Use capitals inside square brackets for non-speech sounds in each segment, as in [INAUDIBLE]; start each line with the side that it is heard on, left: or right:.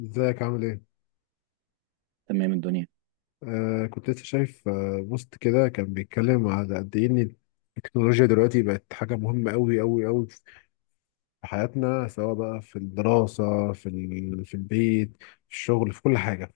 left: ازيك عامل ايه؟
right: تمام الدنيا.
left: آه، كنت لسه شايف بوست كده، كان بيتكلم على قد ايه ان التكنولوجيا دلوقتي بقت حاجة مهمة أوي أوي أوي في حياتنا، سواء بقى في الدراسة، في ال... في البيت، في الشغل، في كل حاجة.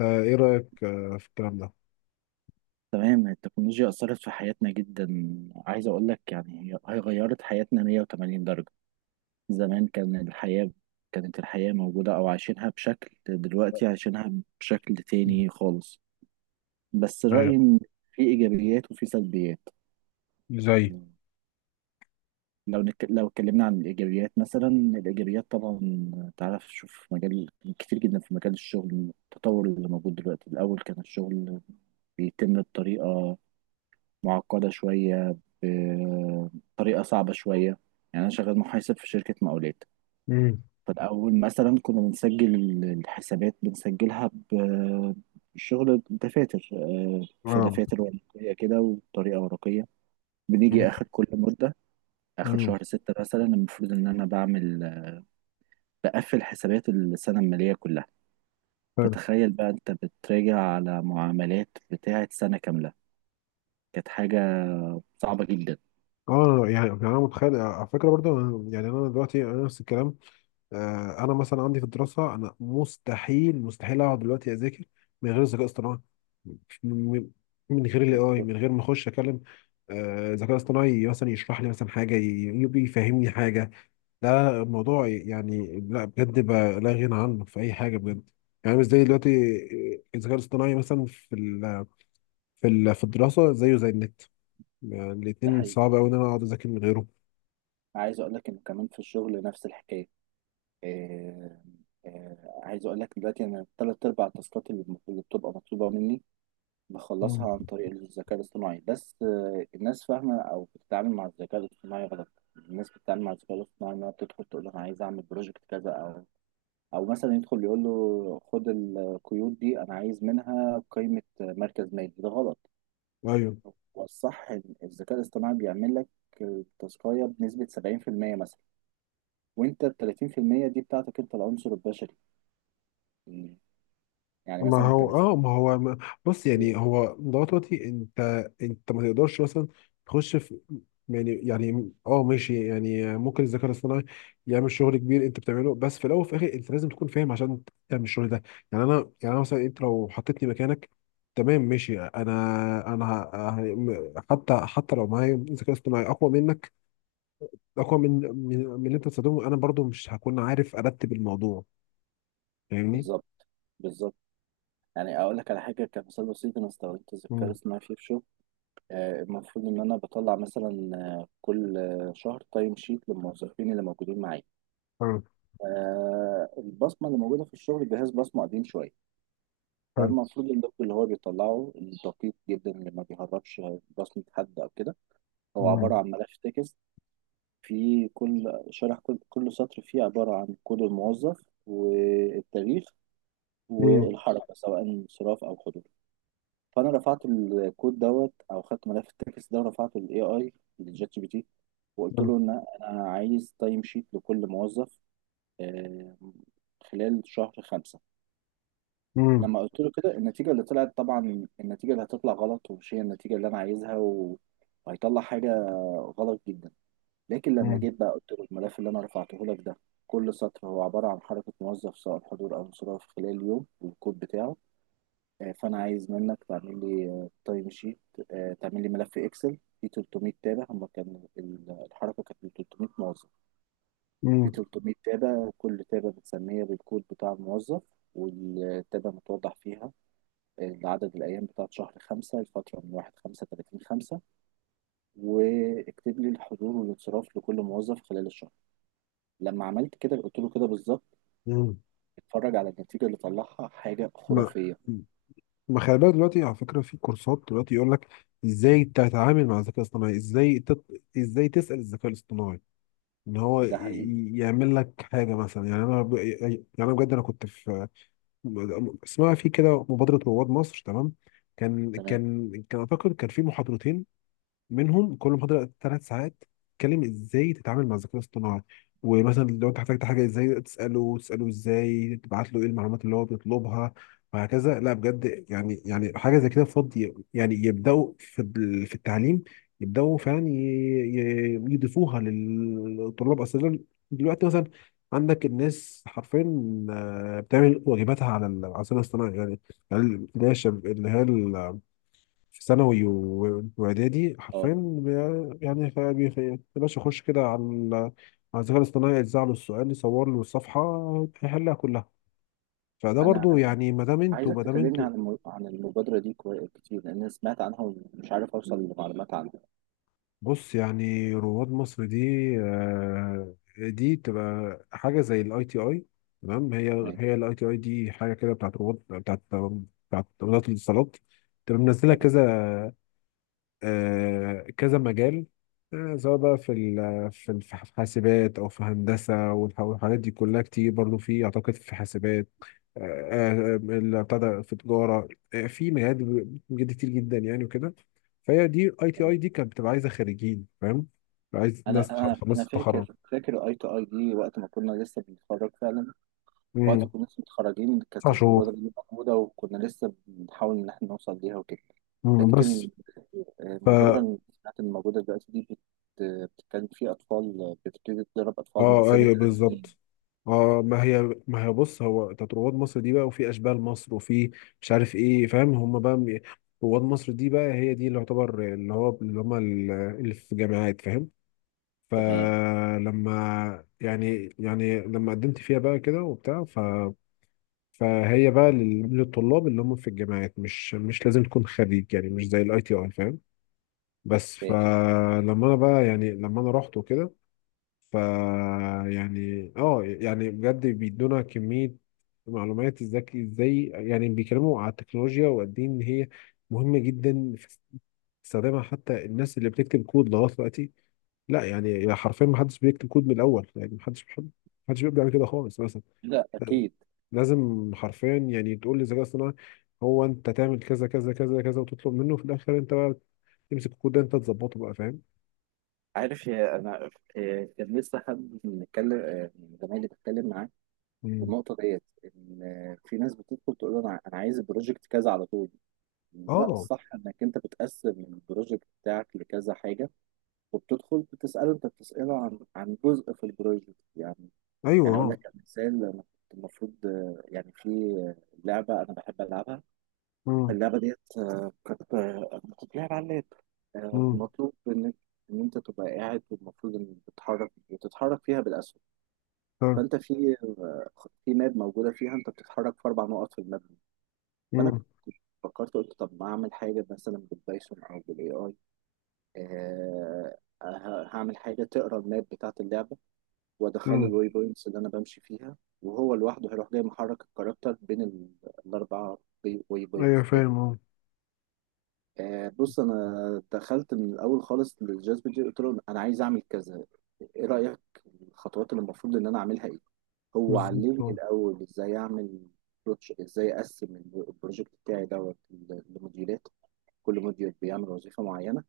left: آه ايه رأيك في الكلام ده؟
right: تمام، التكنولوجيا أثرت في حياتنا جدا. عايز أقول لك يعني هي غيرت حياتنا 180 درجة. زمان كانت الحياة موجودة، أو عايشينها بشكل، دلوقتي عايشينها بشكل
left: مم.
right: تاني خالص. بس رأيي
left: ايوه.
right: إن في إيجابيات وفي سلبيات.
left: زي.
right: لو اتكلمنا عن الإيجابيات، مثلا الإيجابيات طبعا تعرف، شوف مجال كتير جدا في مجال الشغل. التطور اللي موجود دلوقتي، الأول كان الشغل بيتم بطريقة معقدة شوية، بطريقة صعبة شوية. يعني أنا شغال محاسب في شركة مقاولات.
left: امم.
right: فالأول مثلا كنا بنسجل الحسابات، بنسجلها بشغل دفاتر، في
left: اه.
right: دفاتر ورقية كده وطريقة ورقية. بنيجي آخر كل مدة، آخر
left: امم.
right: شهر 6 مثلا المفروض إن أنا بقفل حسابات السنة المالية كلها.
left: حلو.
right: فتخيل بقى أنت بتراجع على معاملات بتاعة سنة كاملة، كانت حاجة صعبة جدا.
left: اه، يعني انا متخيل على فكره برضو. يعني انا دلوقتي انا نفس الكلام. آه، انا مثلا عندي في الدراسه، انا مستحيل مستحيل اقعد دلوقتي اذاكر من غير ذكاء اصطناعي، من من غير الـAI، من غير ما اخش اكلم ذكاء اصطناعي مثلا يشرح لي مثلا حاجه، ي- يبي يفهمني حاجه. لا الموضوع يعني لا بجد بقى لا غنى عنه في اي حاجه بجد. يعني مش زي دلوقتي، آه، الذكاء الاصطناعي مثلا في ال في الدراسه زيه زي النت. يعني
right: ده
left: الاتنين
right: حقيقي.
left: صعب قوي ان انا اقعد اذاكر من غيره.
right: عايز اقول لك انه كمان في الشغل نفس الحكايه. آه عايز اقول لك دلوقتي انا 3/4 التاسكات اللي بتبقى مطلوبه مني
left: مم.
right: بخلصها عن طريق الذكاء الاصطناعي. بس الناس فاهمه او بتتعامل مع الذكاء الاصطناعي غلط. الناس بتتعامل مع الذكاء الاصطناعي انها بتدخل تقول له انا عايز اعمل بروجكت كذا، او مثلا يدخل يقول له خد القيود دي انا عايز منها قيمه مركز مالي، ده غلط.
left: ايوه.
right: هو الصح إن الذكاء الاصطناعي بيعمل لك التاسكايه بنسبه 70% مثلا، وانت ال 30% دي بتاعتك انت العنصر البشري. مم. يعني
left: ما
right: مثلا
left: هو اه
right: كمثال.
left: ما هو ما بص، يعني هو ضغط وقتي. انت ما تقدرش مثلا تخش في... يعني ماشي، يعني ممكن الذكاء الاصطناعي يعمل شغل كبير انت بتعمله، بس في الاول وفي الاخر انت لازم تكون فاهم عشان تعمل الشغل ده. يعني انا... يعني انا مثلا، انت لو حطيتني مكانك، تمام ماشي. انا حتى لو معايا ذكاء اصطناعي اقوى منك، اقوى من اللي انت بتستخدمه، انا برضو مش هكون عارف ارتب الموضوع، فاهمني؟
right: بالظبط، بالظبط. يعني اقول لك على حاجه كمثال بسيط، انا استخدمت الذكاء
left: امم.
right: الاصطناعي فيه في شغل. المفروض ان انا بطلع مثلا، كل شهر تايم شيت للموظفين اللي موجودين معايا.
left: حلو.
right: البصمه اللي موجوده في الشغل جهاز بصمه قديم شويه.
left: حلو.
right: فالمفروض اللوج اللي هو بيطلعه دقيق جدا، اللي ما بيهربش بصمه حد او كده. هو عباره عن ملف تكست. في كل شرح كل سطر فيه عبارة عن كود الموظف والتاريخ
left: امم.
right: والحركة، سواء انصراف أو حضور. فأنا رفعت الكود دوت أو خدت ملف التكست ده ورفعته لل AI، للشات جي بي تي. وقلت له إن أنا عايز تايم شيت لكل موظف، آه، خلال شهر 5.
left: مم.
right: لما قلت له كده، النتيجة اللي هتطلع غلط، ومش هي النتيجة اللي أنا عايزها، وهيطلع حاجة غلط جدا. لكن لما
left: مم.
right: جيت بقى قلت له الملف اللي انا رفعته لك ده، كل سطر هو عباره عن حركه موظف سواء حضور او انصراف خلال اليوم والكود بتاعه. فانا عايز منك تعمل لي تايم شيت، تعمل لي ملف اكسل فيه 300 تابع. الحركه كانت من 300 موظف. فيه
left: مم.
right: 300 تابع، كل تابع بتسميها بالكود بتاع الموظف، والتابع متوضح فيها عدد الأيام بتاعت شهر 5، الفترة من 1/5 30/5، واكتب لي الحضور والانصراف لكل موظف خلال الشهر. لما عملت كده قلت له كده بالظبط،
left: مم.
right: اتفرج على النتيجة اللي طلعها، حاجة
left: ما
right: خرافية.
left: ما خلي بالك دلوقتي، على فكره، في كورسات دلوقتي يقول لك ازاي تتعامل مع الذكاء الاصطناعي، ازاي تت... ازاي تسال الذكاء الاصطناعي ان هو
right: ده حقيقي.
left: يعمل لك حاجه مثلا. يعني انا ب... يعني انا بجد انا كنت في... اسمها في كده مبادره رواد مصر، تمام.
right: تمام.
left: كان اعتقد كان في محاضرتين، منهم كل محاضرة 3 ساعات، تتكلم ازاي تتعامل مع الذكاء الاصطناعي، ومثلا لو انت احتجت حاجة ازاي تسأله ازاي تبعت له ايه المعلومات اللي هو بيطلبها وهكذا. لا بجد، يعني حاجة زي كده فاضي، يعني يبدأوا في ال- في التعليم، يبدأوا فعلا يضيفوها للطلاب أصلا. دلوقتي مثلا عندك الناس حرفيا آه، بتعمل واجباتها على ال- على الذكاء الاصطناعي. يعني يعني اللي هي اللي هي في ثانوي واعدادي
right: اه
left: حرفيا يا باشا اخش كده على ال- على الذكاء الاصطناعي، يجزع له السؤال، يصور له الصفحه، يحلها كلها. فده
right: انا
left: برضو يعني
right: عايزك
left: ما دام
right: تكلمني
left: انتوا...
right: عن عن المبادرة دي كتير لان أنا سمعت عنها ومش عارف اوصل لمعلومات عنها.
left: بص، يعني رواد مصر دي آه، دي تبقى حاجه زي الـITI، تمام؟ هي
right: تمام،
left: الـITI دي حاجه كده بتاعت رواد، بتاعت وزاره الاتصالات، تبقى منزله
right: تمام،
left: كذا آه، كذا مجال، آه، سواء بقى في ال- في ال- في حاسبات او في هندسه والحاجات دي كلها كتير. برضو في اعتقد في حاسبات، آه، آه، اللي ابتدى في تجاره، آه، في مجالات بجد كتير جدا، يعني وكده. فهي دي ITI
right: تمام.
left: دي كانت بتبقى عايزه خريجين، فاهم؟ عايز
right: انا
left: ناس
right: انا
left: خلصت
right: انا
left: التخرج.
right: فاكر اي تو اي دي وقت ما كنا لسه بنتخرج فعلا. وقت ما
left: مم.
right: كنا لسه متخرجين كانت
left: 9 شهور.
right: المبادرة دي موجودة، وكنا لسه بنحاول ان احنا نوصل ليها وكده.
left: مم، بس...
right: لكن المبادرة اللي سمعت إن موجودة دلوقتي دي بت- بتتكلم في أطفال، بتبتدي تدرب أطفال من
left: اه
right: سن
left: ايوه
right: 3 سنين.
left: بالظبط. اه، ما هي بص، هو بتاعت رواد مصر دي بقى، وفي اشبال مصر، وفي... مش عارف ايه، فاهم؟ هم بقى رواد مصر دي بقى هي دي اللي يعتبر اللي هو اللي هم ال- اللي في جامعات، فاهم؟
right: تمام.
left: فلما لما قدمت فيها بقى كده وبتاع، ف... فهي بقى لل- للطلاب اللي هم في الجامعات، مش لازم تكون خريج، يعني مش زي الـITI، فاهم؟ بس
right: إيه.
left: فلما انا بقى يعني لما انا رحت وكده، ف... يعني يعني بجد بيدونا كمية معلومات، ازاي يعني بيتكلموا على التكنولوجيا وقد ايه ان هي مهمة جدا في استخدامها، حتى الناس اللي بتكتب كود لغاية دلوقتي. لا يعني حرفيا، ما حدش بيكتب كود من الاول، يعني ما حدش بيبدأ من كده خالص مثلا.
right: لا
left: لا،
right: أكيد.
left: لازم حرفيا، يعني تقول للذكاء الصناعي هو انت تعمل كذا كذا كذا كذا، وتطلب منه في الاخر انت بقى تمسك الكود ده انت تظبطه بقى، فاهم؟
right: عارف يا أنا، إيه، كان لسه حد بنتكلم من زمايلي بتكلم معاه في
left: مم.
right: النقطة ديت، إن في ناس بتدخل تقول أنا عايز البروجكت كذا على طول. لا
left: اه
right: الصح إنك أنت بتقسم البروجكت بتاعك لكذا حاجة، وبتدخل بتسأله، أنت بتسأله عن جزء في البروجكت يعني
left: ايوه
right: يعني اقول
left: اه.
right: لك على مثال، انا كنت المفروض يعني في لعبه انا بحب العبها.
left: مم.
right: اللعبه ديت كانت بتتلعب على اللاب.
left: مم.
right: مطلوب ان انت تبقى قاعد، والمفروض ان بتتحرك فيها بالاسهم. فانت في في ماب موجوده فيها، انت بتتحرك في اربع نقط في الماب دي. فانا
left: مم.
right: كنت فكرت، قلت طب ما اعمل حاجه مثلا بالبايثون او بالاي اي، هعمل حاجه تقرا الماب بتاعت اللعبه وادخله
left: مم.
right: الواي بوينتس اللي انا بمشي فيها، وهو لوحده هيروح جاي محرك الكاركتر بين الاربعه واي
left: ايوه
right: بوينتس دي.
left: فاهم اه.
right: بص، انا دخلت من الاول خالص للجاذب دي، قلت له انا عايز اعمل كذا، ايه رايك، الخطوات اللي المفروض ان انا اعملها ايه. هو
left: بالظبط
right: علمني
left: اه.
right: الاول ازاي اعمل بروتش، ازاي اقسم البروجكت بتاعي دوت لموديولات، كل موديول بيعمل وظيفه معينه.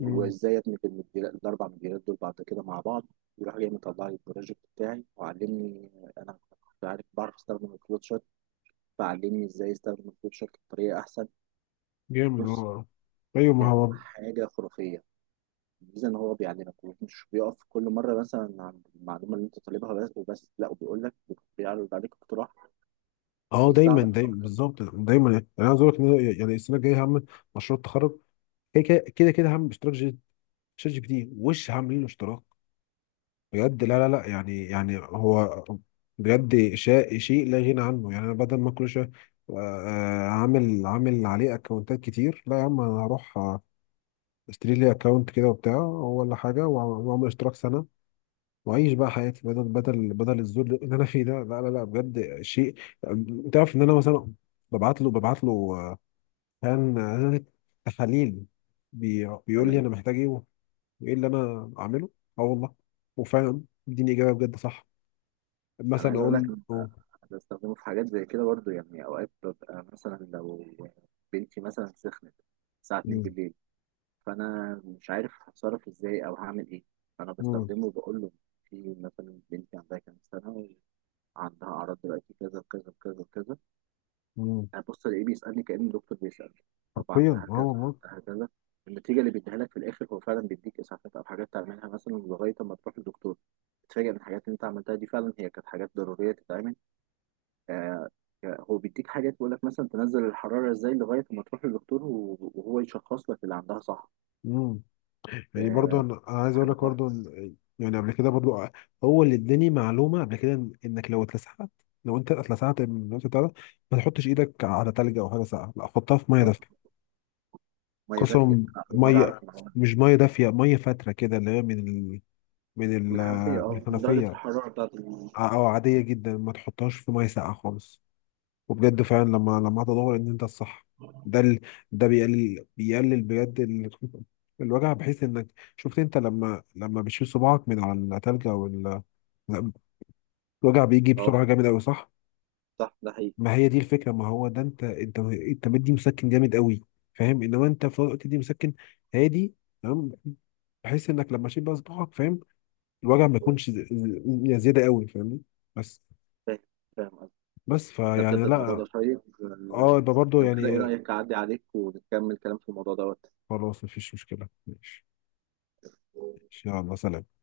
left: مم.
right: ادمج الاربع مديريات دول بعد كده مع بعض. يروح جاي مطلع لي البروجكت بتاعي وعلمني. انا كنت عارف بعرف استخدم الفلوت شارت، فعلمني ازاي استخدم الفلوت شارت بطريقه احسن.
left: جامد
right: بص،
left: اه. ايوه، ما
right: كان
left: هو
right: حاجه خرافيه. الميزه ان هو بيعلمك، مش بيقف كل مره مثلا عند المعلومه اللي انت طالبها بس وبس، لا، وبيقول لك، بيعرض عليك اقتراح
left: اه. دايما
right: يساعدك
left: دايما
right: اكتر.
left: بالظبط دايما، يعني انا عايز اقول لك ان أنا يعني السنه الجايه هم مشروع التخرج، كده كده كده كده، هم ChatGPT، وش عاملين له اشتراك. بجد لا لا لا، يعني هو بجد، شيء لا غنى عنه، يعني انا بدل ما كل شويه آه، عامل عليه اكونتات كتير. لا يا عم، انا هروح آه، اشتري لي اكونت كده وبتاع ولا حاجه، واعمل اشتراك سنه واعيش بقى حياتي، بدل الذل اللي انا فيه ده. لا لا لا بجد، شيء... انت عارف ان انا مثلا ببعت له آه، كان آه، تحاليل، بيقول لي
right: تمام.
left: انا محتاج ايه وايه اللي انا اعمله. اه والله، وفعلا اديني اجابه بجد صح.
right: انا
left: مثلا
right: عايز اقول لك
left: اقول له...
right: بستخدمه في حاجات زي كده برضو، يعني اوقات ببقى مثلا لو بنتي مثلا سخنت الساعه 2
left: مم،
right: بالليل، فانا مش عارف هتصرف ازاي او هعمل ايه. فانا
left: مم،
right: بستخدمه وبقول له، في مثلا بنتي عندها كام سنه، وعندها اعراض دلوقتي كذا كذا كذا كذا.
left: مم،
right: هبص الاقيه بيسالني كأن الدكتور بيسالني، طب
left: حرفيا
right: عندها
left: اه
right: كذا،
left: والله.
right: عندها كذا. النتيجه اللي بيديها لك في الاخر هو فعلا بيديك اسعافات او حاجات تعملها مثلا لغايه ما تروح للدكتور. تتفاجئ ان الحاجات اللي انت عملتها دي فعلا هي كانت حاجات ضروريه تتعمل. آه هو بيديك حاجات، بيقول لك مثلا تنزل الحراره ازاي لغايه ما تروح للدكتور وهو يشخص لك اللي عندها صح.
left: مم. يعني برضو
right: آه،
left: أنا عايز اقول
right: حاجة
left: لك
right: صح.
left: برضو إن-... يعني قبل كده برضو هو اللي اداني معلومه قبل كده إن-... انك لو اتلسعت، لو انت اتلسعت من الوقت بتاع ده، ما تحطش ايدك على تلج او حاجه ساقعه، لا حطها في ميه
right: آه،
left: دافيه.
right: ميه دافيه،
left: قسم.
right: أنا أول مرة
left: ميه...
right: أعرف المعلومة دي.
left: مش ميه دافيه، ميه فاتره كده اللي هي من ال... من ال...
right: من الحنفية،
left: من
right: من درجة
left: الحنفيه،
right: الحرارة بتاعت.
left: او عاديه جدا، ما تحطهاش في ميه ساقعه خالص. وبجد فعلا لما تدور ان انت الصح، ده ال... ده بيقلل بجد ال... [LAUGHS] الوجع، بحيث انك... شفت انت لما بتشيل صباعك من على التلج او ال... الوجع بيجي
right: أه
left: بسرعه جامد قوي، صح؟
right: صح، ده حقيقي.
left: ما هي دي الفكره، ما هو ده انت مدي مسكن جامد قوي، فاهم؟ انما انت في وقت دي مسكن هادي، تمام؟ بحيث انك لما تشيل بقى صباعك، فاهم؟ الوجع ما يكونش يعني زياده قوي، فاهمني؟ بس.
right: فاهم فاهم قصدي.
left: بس
right: ده بجد
left: فيعني
right: الموضوع ده
left: لا...
right: شيق.
left: اه، يبقى برضه
right: لو كده إيه
left: يعني...
right: رأيك أعدي عليك ونكمل كلام في الموضوع دوت.
left: خلاص، مفيش مشكله، ماشي. ان شاء الله، سلام.